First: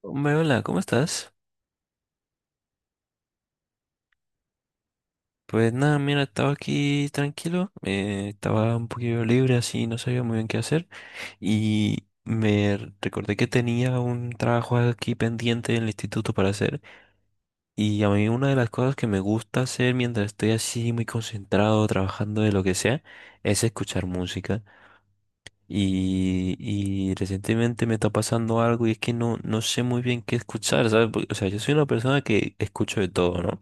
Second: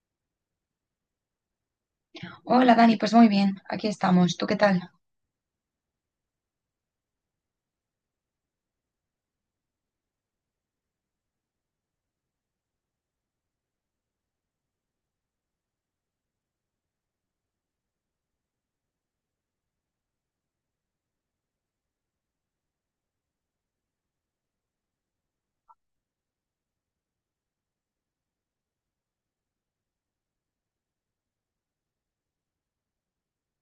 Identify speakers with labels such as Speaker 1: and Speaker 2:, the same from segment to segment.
Speaker 1: Hombre, hola, ¿cómo estás?
Speaker 2: Hola Dani, pues muy bien, aquí estamos. ¿Tú qué tal?
Speaker 1: Pues nada, mira, estaba aquí tranquilo, estaba un poquillo libre así, no sabía muy bien qué hacer y me recordé que tenía un trabajo aquí pendiente en el instituto para hacer. Y a mí una de las cosas que me gusta hacer mientras estoy así muy concentrado trabajando de lo que sea es escuchar música. Y recientemente me está pasando algo y es que no sé muy bien qué escuchar, ¿sabes? Porque, o sea, yo soy una persona que escucho de todo, ¿no?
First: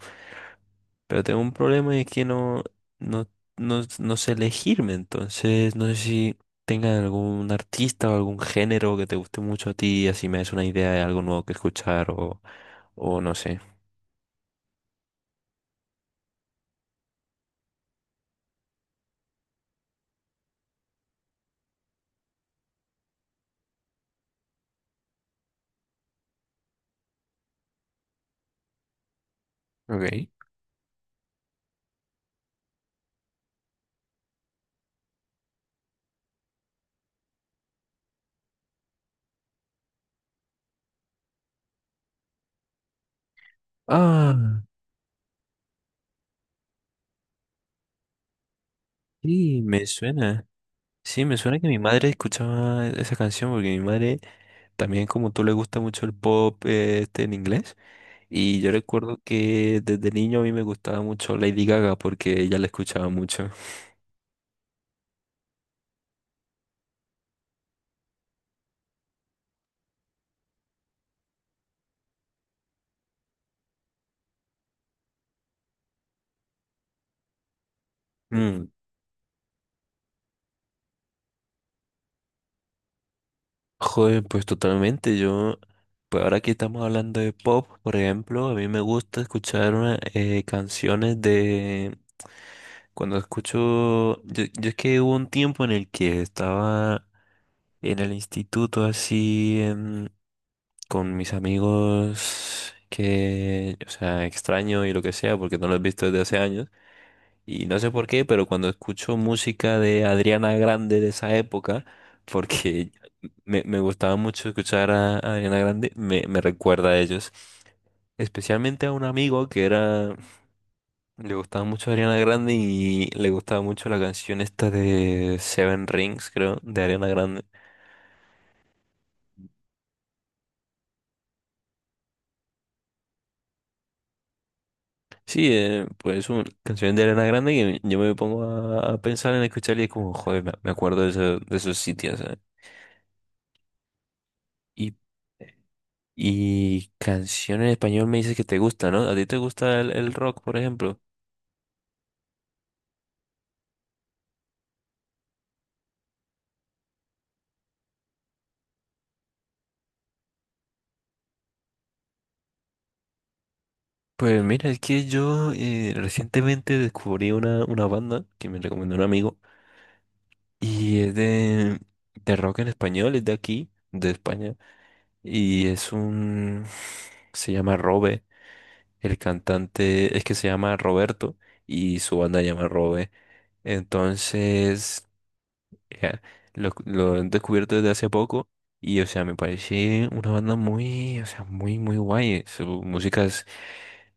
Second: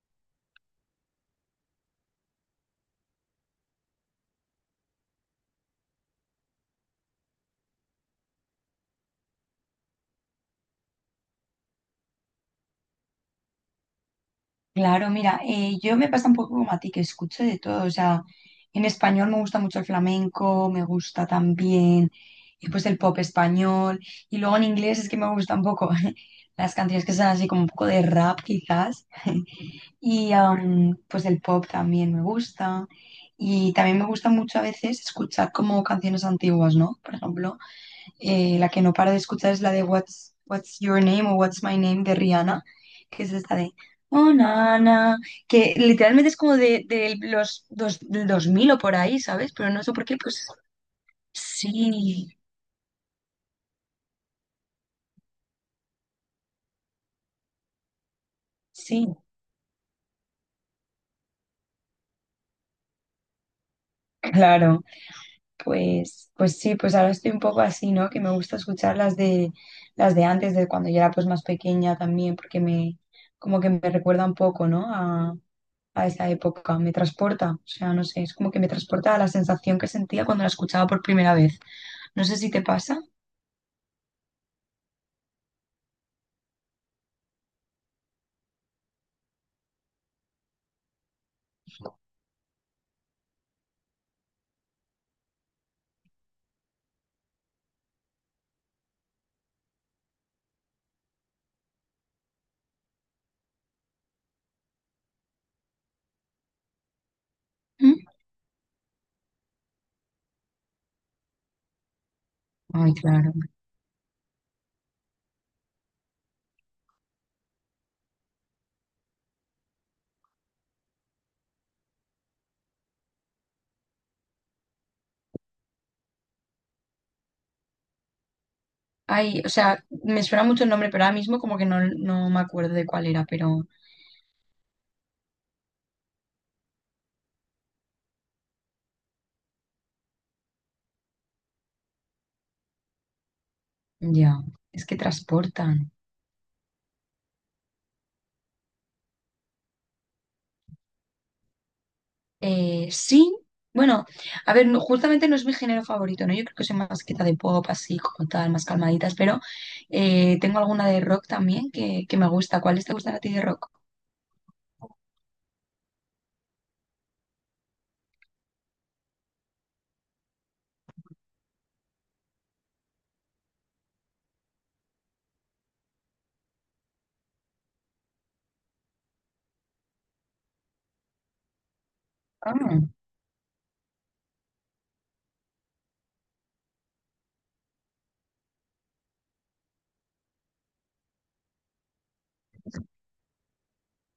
Speaker 1: Pero tengo un problema y es que no, no sé elegirme, entonces no sé si tenga algún artista o algún género que te guste mucho a ti y así me des una idea de algo nuevo que escuchar, o no sé.
Speaker 2: Claro, mira, yo me pasa un poco como a ti, que escucho de todo, o sea, en español me gusta mucho el flamenco, me gusta también pues el pop español, y luego en inglés es que me gusta un poco las canciones que son así como un poco de rap quizás,
Speaker 1: Ok.
Speaker 2: y pues el pop también me gusta, y también me gusta mucho a veces escuchar como canciones antiguas, ¿no? Por ejemplo. La que no paro de escuchar es la de What's Your Name o What's My Name de Rihanna, que es esta de Oh,
Speaker 1: Ah,
Speaker 2: Nana, que literalmente es como de, los dos, del 2000 o por ahí, ¿sabes?
Speaker 1: sí,
Speaker 2: Pero no
Speaker 1: me
Speaker 2: sé por qué,
Speaker 1: suena.
Speaker 2: pues
Speaker 1: Sí, me suena que mi madre
Speaker 2: sí,
Speaker 1: escuchaba esa canción porque mi madre también como tú le gusta mucho el pop, este en inglés, y yo
Speaker 2: sí,
Speaker 1: recuerdo que desde niño a mí me gustaba mucho Lady Gaga porque ella la escuchaba mucho.
Speaker 2: claro. Pues sí, pues ahora estoy un poco así, ¿no? Que me gusta escuchar las de antes, de cuando yo era pues más pequeña también, porque como que me recuerda un poco, ¿no? A esa época, me transporta, o sea, no sé, es como que me transporta a la sensación que sentía cuando la escuchaba por primera vez. No sé si te pasa.
Speaker 1: Joder, pues totalmente. Yo, pues ahora que estamos hablando de pop, por ejemplo, a mí me gusta escuchar canciones de... Cuando escucho... Yo es que hubo un tiempo en el que estaba en el instituto así con mis amigos que, o sea, extraño y lo que sea, porque no los he visto desde hace años. Y no sé
Speaker 2: ¿Mm?
Speaker 1: por qué, pero cuando escucho música de Adriana Grande de esa época, porque
Speaker 2: Ay, claro.
Speaker 1: me gustaba mucho escuchar a Adriana Grande, me recuerda a ellos. Especialmente a un amigo que era, le gustaba mucho Ariana Grande y le gustaba mucho la canción esta de Seven Rings, creo, de Ariana Grande.
Speaker 2: Ay, o sea, me suena mucho el nombre, pero ahora mismo como que no, me acuerdo de cuál era, pero
Speaker 1: Sí, pues una canción de Ariana Grande que yo me pongo a pensar en escuchar y es como, joder, me acuerdo de, de esos sitios, ¿sabes?
Speaker 2: ya, es
Speaker 1: Y
Speaker 2: que transportan.
Speaker 1: y canción en español me dices que te gusta, ¿no? ¿A ti te gusta el rock, por ejemplo?
Speaker 2: Sí, bueno, a ver, justamente no es mi género favorito, ¿no? Yo creo que soy más quieta de pop, así como tal, más calmaditas, pero tengo alguna de rock también que me gusta. ¿Cuáles te gustan a ti de rock?
Speaker 1: Pues mira, es que yo recientemente descubrí una banda que me recomendó un amigo y es de rock en español, es de aquí, de España, y es un... se llama Robe, el cantante es que se llama Roberto y su banda se llama
Speaker 2: Ah,
Speaker 1: Robe. Entonces... Ya, Lo he descubierto desde hace poco y, o sea, me parece una banda muy, o sea, muy, muy guay. Su música es,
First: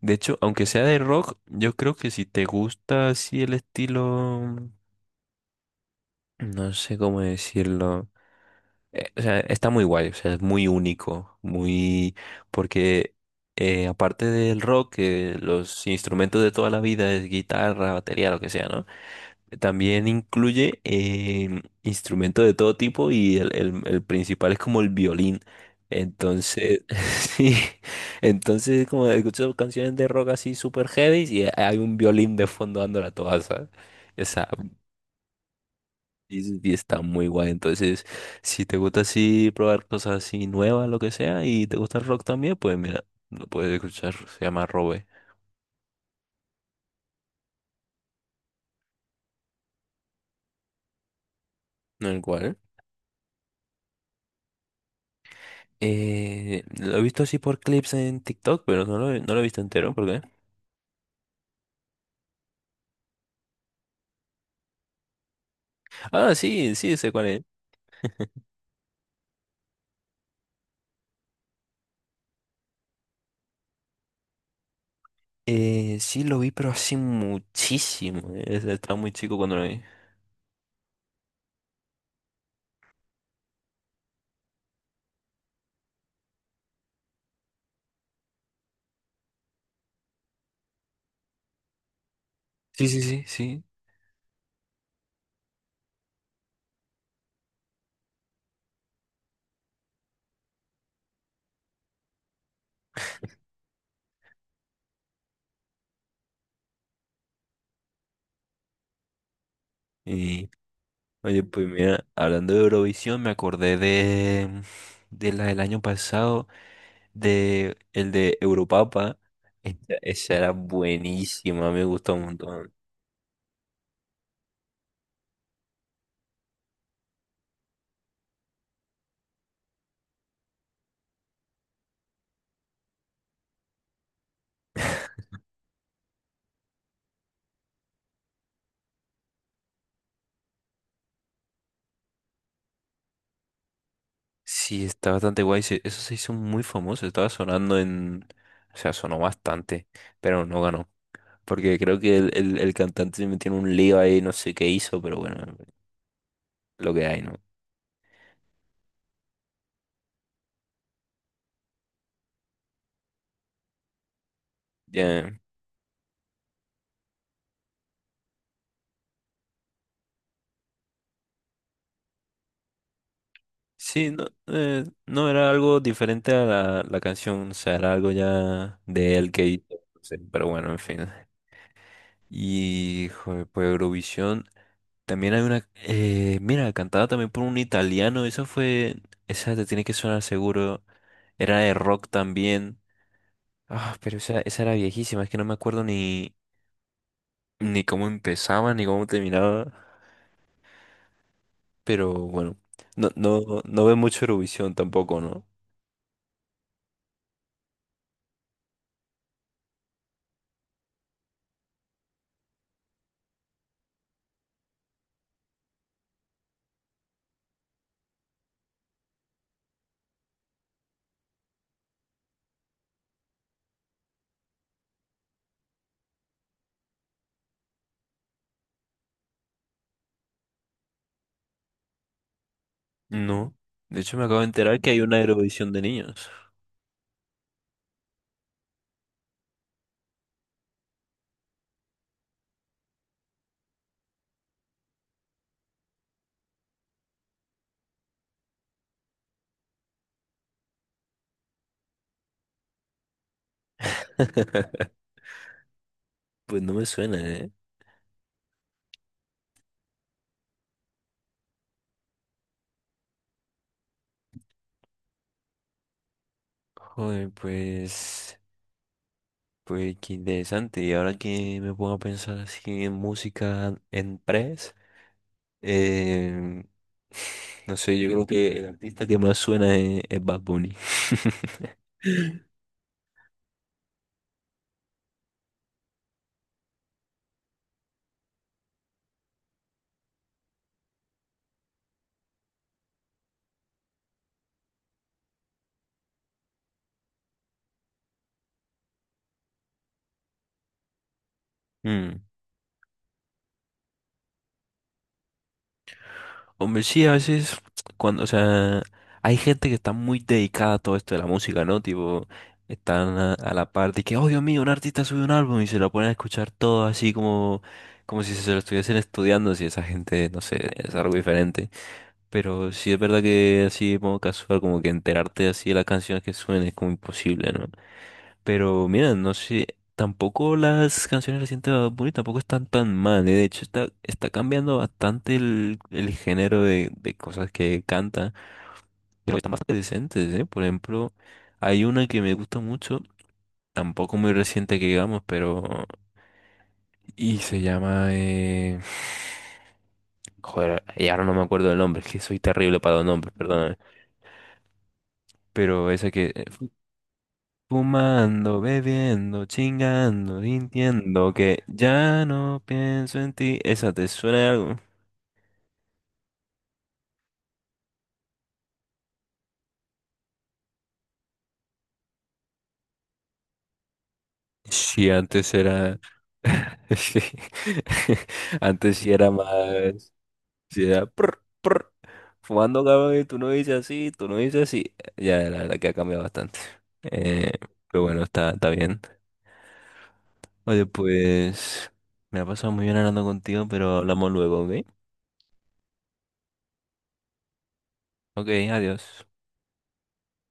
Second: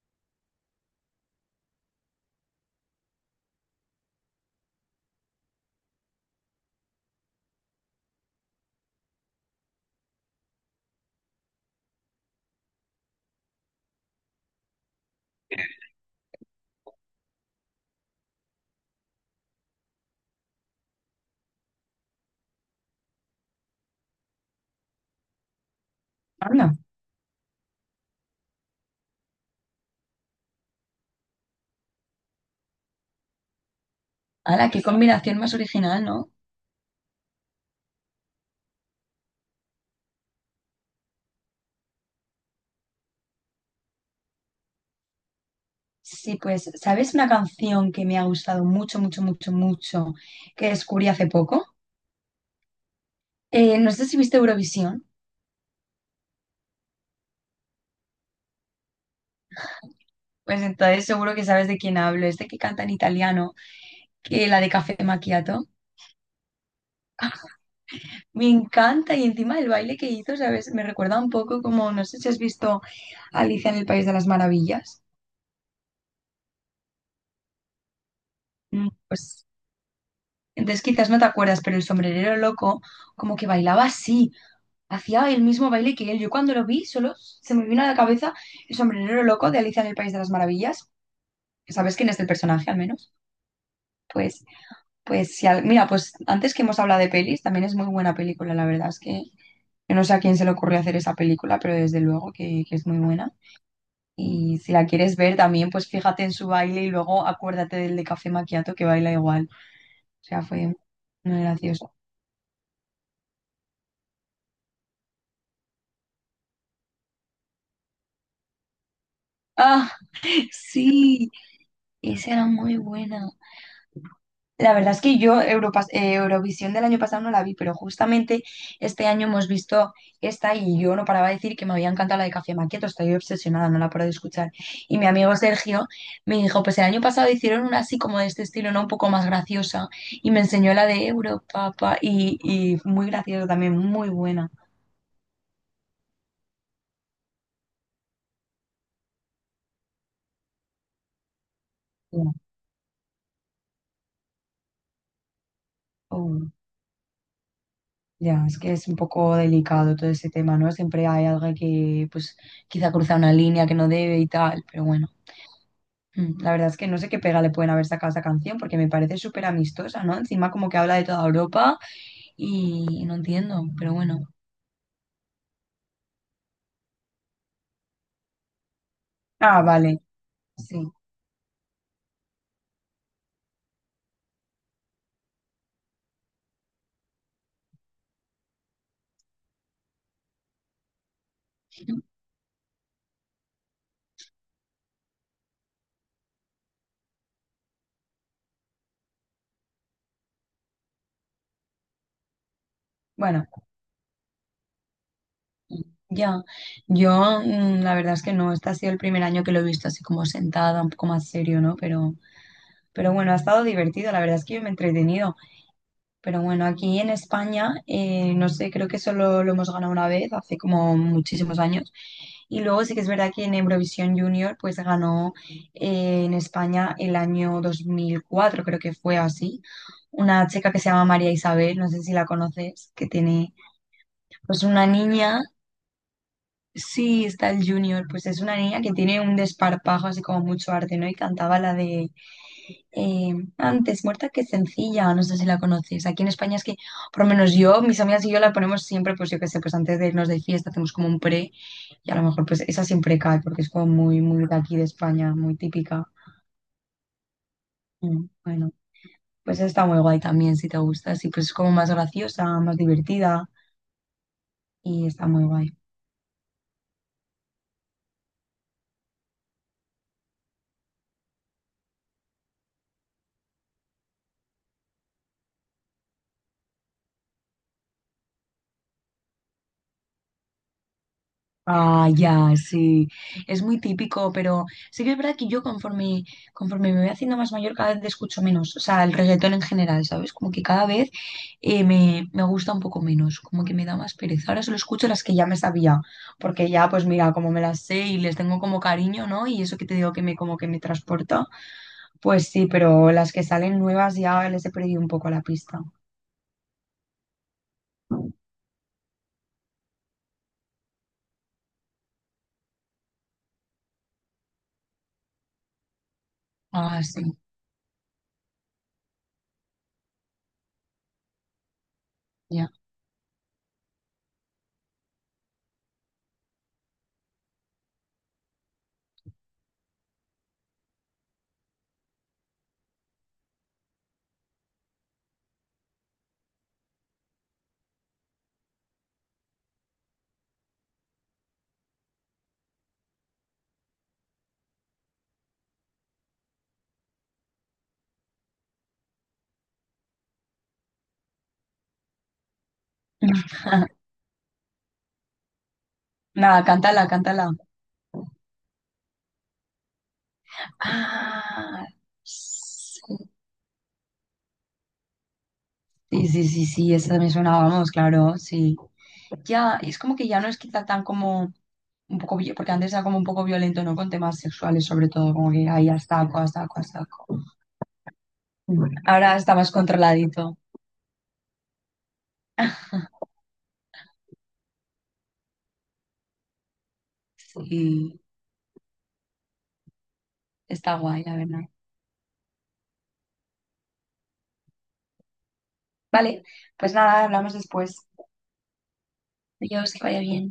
Speaker 1: de hecho, aunque sea de rock, yo creo que si te gusta así el estilo, no sé cómo decirlo, o sea, está muy guay, o sea, es muy único, muy, porque aparte del rock, que los instrumentos de toda la vida es guitarra, batería, lo que sea, ¿no? También incluye instrumentos de todo tipo y el principal es como el violín.
Speaker 2: anda.
Speaker 1: Entonces, sí, entonces como escucho canciones de rock así super heavy y hay un violín de fondo dándola toda, ¿sabes? Esa,
Speaker 2: ¡Hala, qué combinación más original, ¿no?
Speaker 1: y está muy guay. Entonces, si te gusta así probar cosas así nuevas, lo que sea, y te gusta el rock también, pues mira, lo puedes escuchar, se llama Robe.
Speaker 2: Sí, pues, ¿sabes una canción que me ha gustado mucho, mucho, mucho, mucho, que descubrí hace poco?
Speaker 1: El cual,
Speaker 2: No sé si viste Eurovisión,
Speaker 1: lo he visto así por clips en TikTok, pero no lo he visto entero, ¿por qué?
Speaker 2: pues entonces seguro que sabes de quién hablo, es de que canta en italiano, que la de Café Macchiato.
Speaker 1: Ah, sí, sí, sé cuál es.
Speaker 2: Me encanta y encima el baile que hizo, ¿sabes? Me recuerda un poco como, no sé si has visto Alicia en el País de las Maravillas.
Speaker 1: Sí, lo vi, pero hace muchísimo. O sea, estaba muy chico
Speaker 2: Pues
Speaker 1: cuando lo vi.
Speaker 2: entonces quizás no te acuerdas, pero el sombrerero loco como que bailaba así. Hacía el mismo baile que él. Yo cuando lo vi, solo se me vino a la cabeza el sombrerero loco de Alicia en el País de las Maravillas. ¿Sabes quién es el personaje, al
Speaker 1: Sí, sí,
Speaker 2: menos?
Speaker 1: sí, sí.
Speaker 2: Pues, pues, si al- mira, pues antes que hemos hablado de pelis, también es muy buena película, la verdad es que yo no sé a quién se le ocurrió hacer esa película, pero desde luego que es muy buena. Y si la quieres ver también, pues fíjate en su baile y luego acuérdate del de Café Macchiato que baila igual. O sea,
Speaker 1: Y
Speaker 2: fue muy
Speaker 1: oye, pues
Speaker 2: gracioso.
Speaker 1: mira, hablando de Eurovisión, me acordé de la del año pasado, de el de Europapa. Esa,
Speaker 2: ¡Ah!
Speaker 1: esa era
Speaker 2: Sí,
Speaker 1: buenísima, me gustó un
Speaker 2: esa era
Speaker 1: montón.
Speaker 2: muy buena. La verdad es que yo Eurovisión del año pasado no la vi, pero justamente este año hemos visto esta y yo no paraba de decir que me había encantado la de Café Maquieto, estoy obsesionada, no la paro de escuchar. Y mi amigo Sergio me dijo, pues el año pasado hicieron una así como de este estilo, ¿no? Un poco más graciosa y me enseñó la de Europa y muy graciosa también, muy buena.
Speaker 1: Sí, está bastante guay. Eso se hizo muy famoso, estaba sonando en... O sea, sonó bastante, pero no ganó. Porque creo que el,
Speaker 2: Ya,
Speaker 1: el, el cantante se metió en un lío ahí, no sé qué hizo, pero bueno,
Speaker 2: oh,
Speaker 1: lo que hay, ¿no?
Speaker 2: ya, es que es un poco delicado todo ese tema, ¿no? Siempre hay alguien que pues quizá cruza una línea que no debe y tal, pero bueno.
Speaker 1: Ya,
Speaker 2: La verdad es que no sé qué pega le pueden haber sacado a esa canción porque me parece súper amistosa, ¿no? Encima como que habla de toda Europa y no entiendo, pero
Speaker 1: sí,
Speaker 2: bueno.
Speaker 1: no, no era algo diferente a la canción, o sea, era algo ya de él que
Speaker 2: Ah,
Speaker 1: hizo,
Speaker 2: vale,
Speaker 1: no sé, pero bueno, en
Speaker 2: sí.
Speaker 1: fin. Y, joder, pues Eurovisión, también hay una, mira, cantada también por un italiano, esa fue, esa te tiene que sonar seguro, era de rock también. Ah, pero esa era viejísima, es que no me acuerdo ni, ni cómo empezaba, ni cómo terminaba. Pero bueno, no, no,
Speaker 2: Bueno,
Speaker 1: no ve mucho Eurovisión tampoco, ¿no?
Speaker 2: ya. Yo la verdad es que no, este ha sido el primer año que lo he visto así como sentada, un poco más serio, ¿no? Pero bueno, ha estado divertido, la verdad es que yo me he entretenido. Pero bueno, aquí en España, no sé, creo que solo lo hemos ganado una vez, hace como muchísimos años. Y luego sí que es verdad que en Eurovisión Junior, pues ganó en España el año 2004 creo que fue así, una chica que se llama María Isabel, no sé si la conoces, que tiene
Speaker 1: No. De hecho, me acabo de
Speaker 2: pues
Speaker 1: enterar
Speaker 2: una
Speaker 1: que hay una
Speaker 2: niña,
Speaker 1: Eurovisión de niños.
Speaker 2: sí, está el Junior, pues es una niña que tiene un desparpajo así como mucho arte, ¿no? Y cantaba la de antes muerta que sencilla, no sé si la conoces. Aquí en España es que, por lo menos yo, mis amigas y yo la ponemos siempre, pues yo qué sé, pues antes de irnos de fiesta hacemos como un pre y a lo mejor pues esa siempre cae porque es como muy, muy de aquí de España, muy típica.
Speaker 1: Pues no me suena, ¿eh?
Speaker 2: Bueno, pues está muy guay también si te gusta, sí, pues es como más graciosa, más divertida y está muy guay.
Speaker 1: Joder, pues, pues qué interesante. Y ahora que me pongo a pensar así en música en press, eh, no sé, yo creo que el artista que más suena es Bad Bunny.
Speaker 2: Ah, ya, sí. Es muy típico, pero sí que es verdad que yo conforme, me voy haciendo más mayor, cada vez le escucho menos. O sea, el reggaetón en general, ¿sabes? Como que cada vez me gusta un poco menos, como que me da más pereza. Ahora solo escucho las que ya me sabía, porque ya, pues mira, como me las sé y les tengo como cariño, ¿no? Y eso que te digo que me como que me transporta,
Speaker 1: Mm.
Speaker 2: pues sí, pero las que salen nuevas ya les he perdido un poco la pista.
Speaker 1: Hombre, sí, a veces, cuando, o sea, hay gente que está muy dedicada a todo esto de la música, ¿no? Tipo, están a la par de que, oh Dios mío, un artista sube un álbum y se lo ponen a escuchar todo
Speaker 2: Ah,
Speaker 1: así
Speaker 2: sí,
Speaker 1: como, como si se lo estuviesen estudiando, si esa gente, no sé, es algo diferente.
Speaker 2: ya.
Speaker 1: Pero sí es verdad que así, como casual, como que enterarte así de las canciones que suenen es como imposible, ¿no? Pero mira, no sé, tampoco las canciones recientes de Bad Bunny tampoco están tan mal, eh. De hecho, está cambiando bastante el género de cosas que canta, pero están bastante decentes, ¿eh? Por ejemplo, hay una que me gusta mucho, tampoco muy reciente que digamos, pero... Y se llama... Joder, y ahora no me acuerdo del nombre, es que soy terrible para los nombres, perdóname. Pero esa que...
Speaker 2: Nada, cántala, cántala.
Speaker 1: fumando, bebiendo, chingando, sintiendo que
Speaker 2: Ah,
Speaker 1: ya no pienso
Speaker 2: sí,
Speaker 1: en ti. ¿Esa te suena de algo?
Speaker 2: sí, sí, sí, esa me sonaba, vamos, claro, sí. Ya, es como que ya no es quizá tan como un poco, porque antes era como un poco violento, ¿no? Con temas sexuales, sobre
Speaker 1: Sí,
Speaker 2: todo, como
Speaker 1: antes
Speaker 2: que ahí
Speaker 1: era.
Speaker 2: hasta saco, a saco, a
Speaker 1: Sí.
Speaker 2: saco.
Speaker 1: Antes sí era
Speaker 2: Ahora está más
Speaker 1: más.
Speaker 2: controladito.
Speaker 1: Sí era. Prr, prr. Fumando, cabrón, y tú no dices así, tú no dices así. Ya, la verdad que ha cambiado bastante. Eh, pero
Speaker 2: Sí,
Speaker 1: bueno, está, está bien. Oye,
Speaker 2: está guay, la verdad.
Speaker 1: pues. Me ha pasado muy bien hablando contigo, pero hablamos luego, ¿ok?
Speaker 2: Vale, pues nada, hablamos después.
Speaker 1: Ok, adiós.
Speaker 2: Adiós, que vaya bien.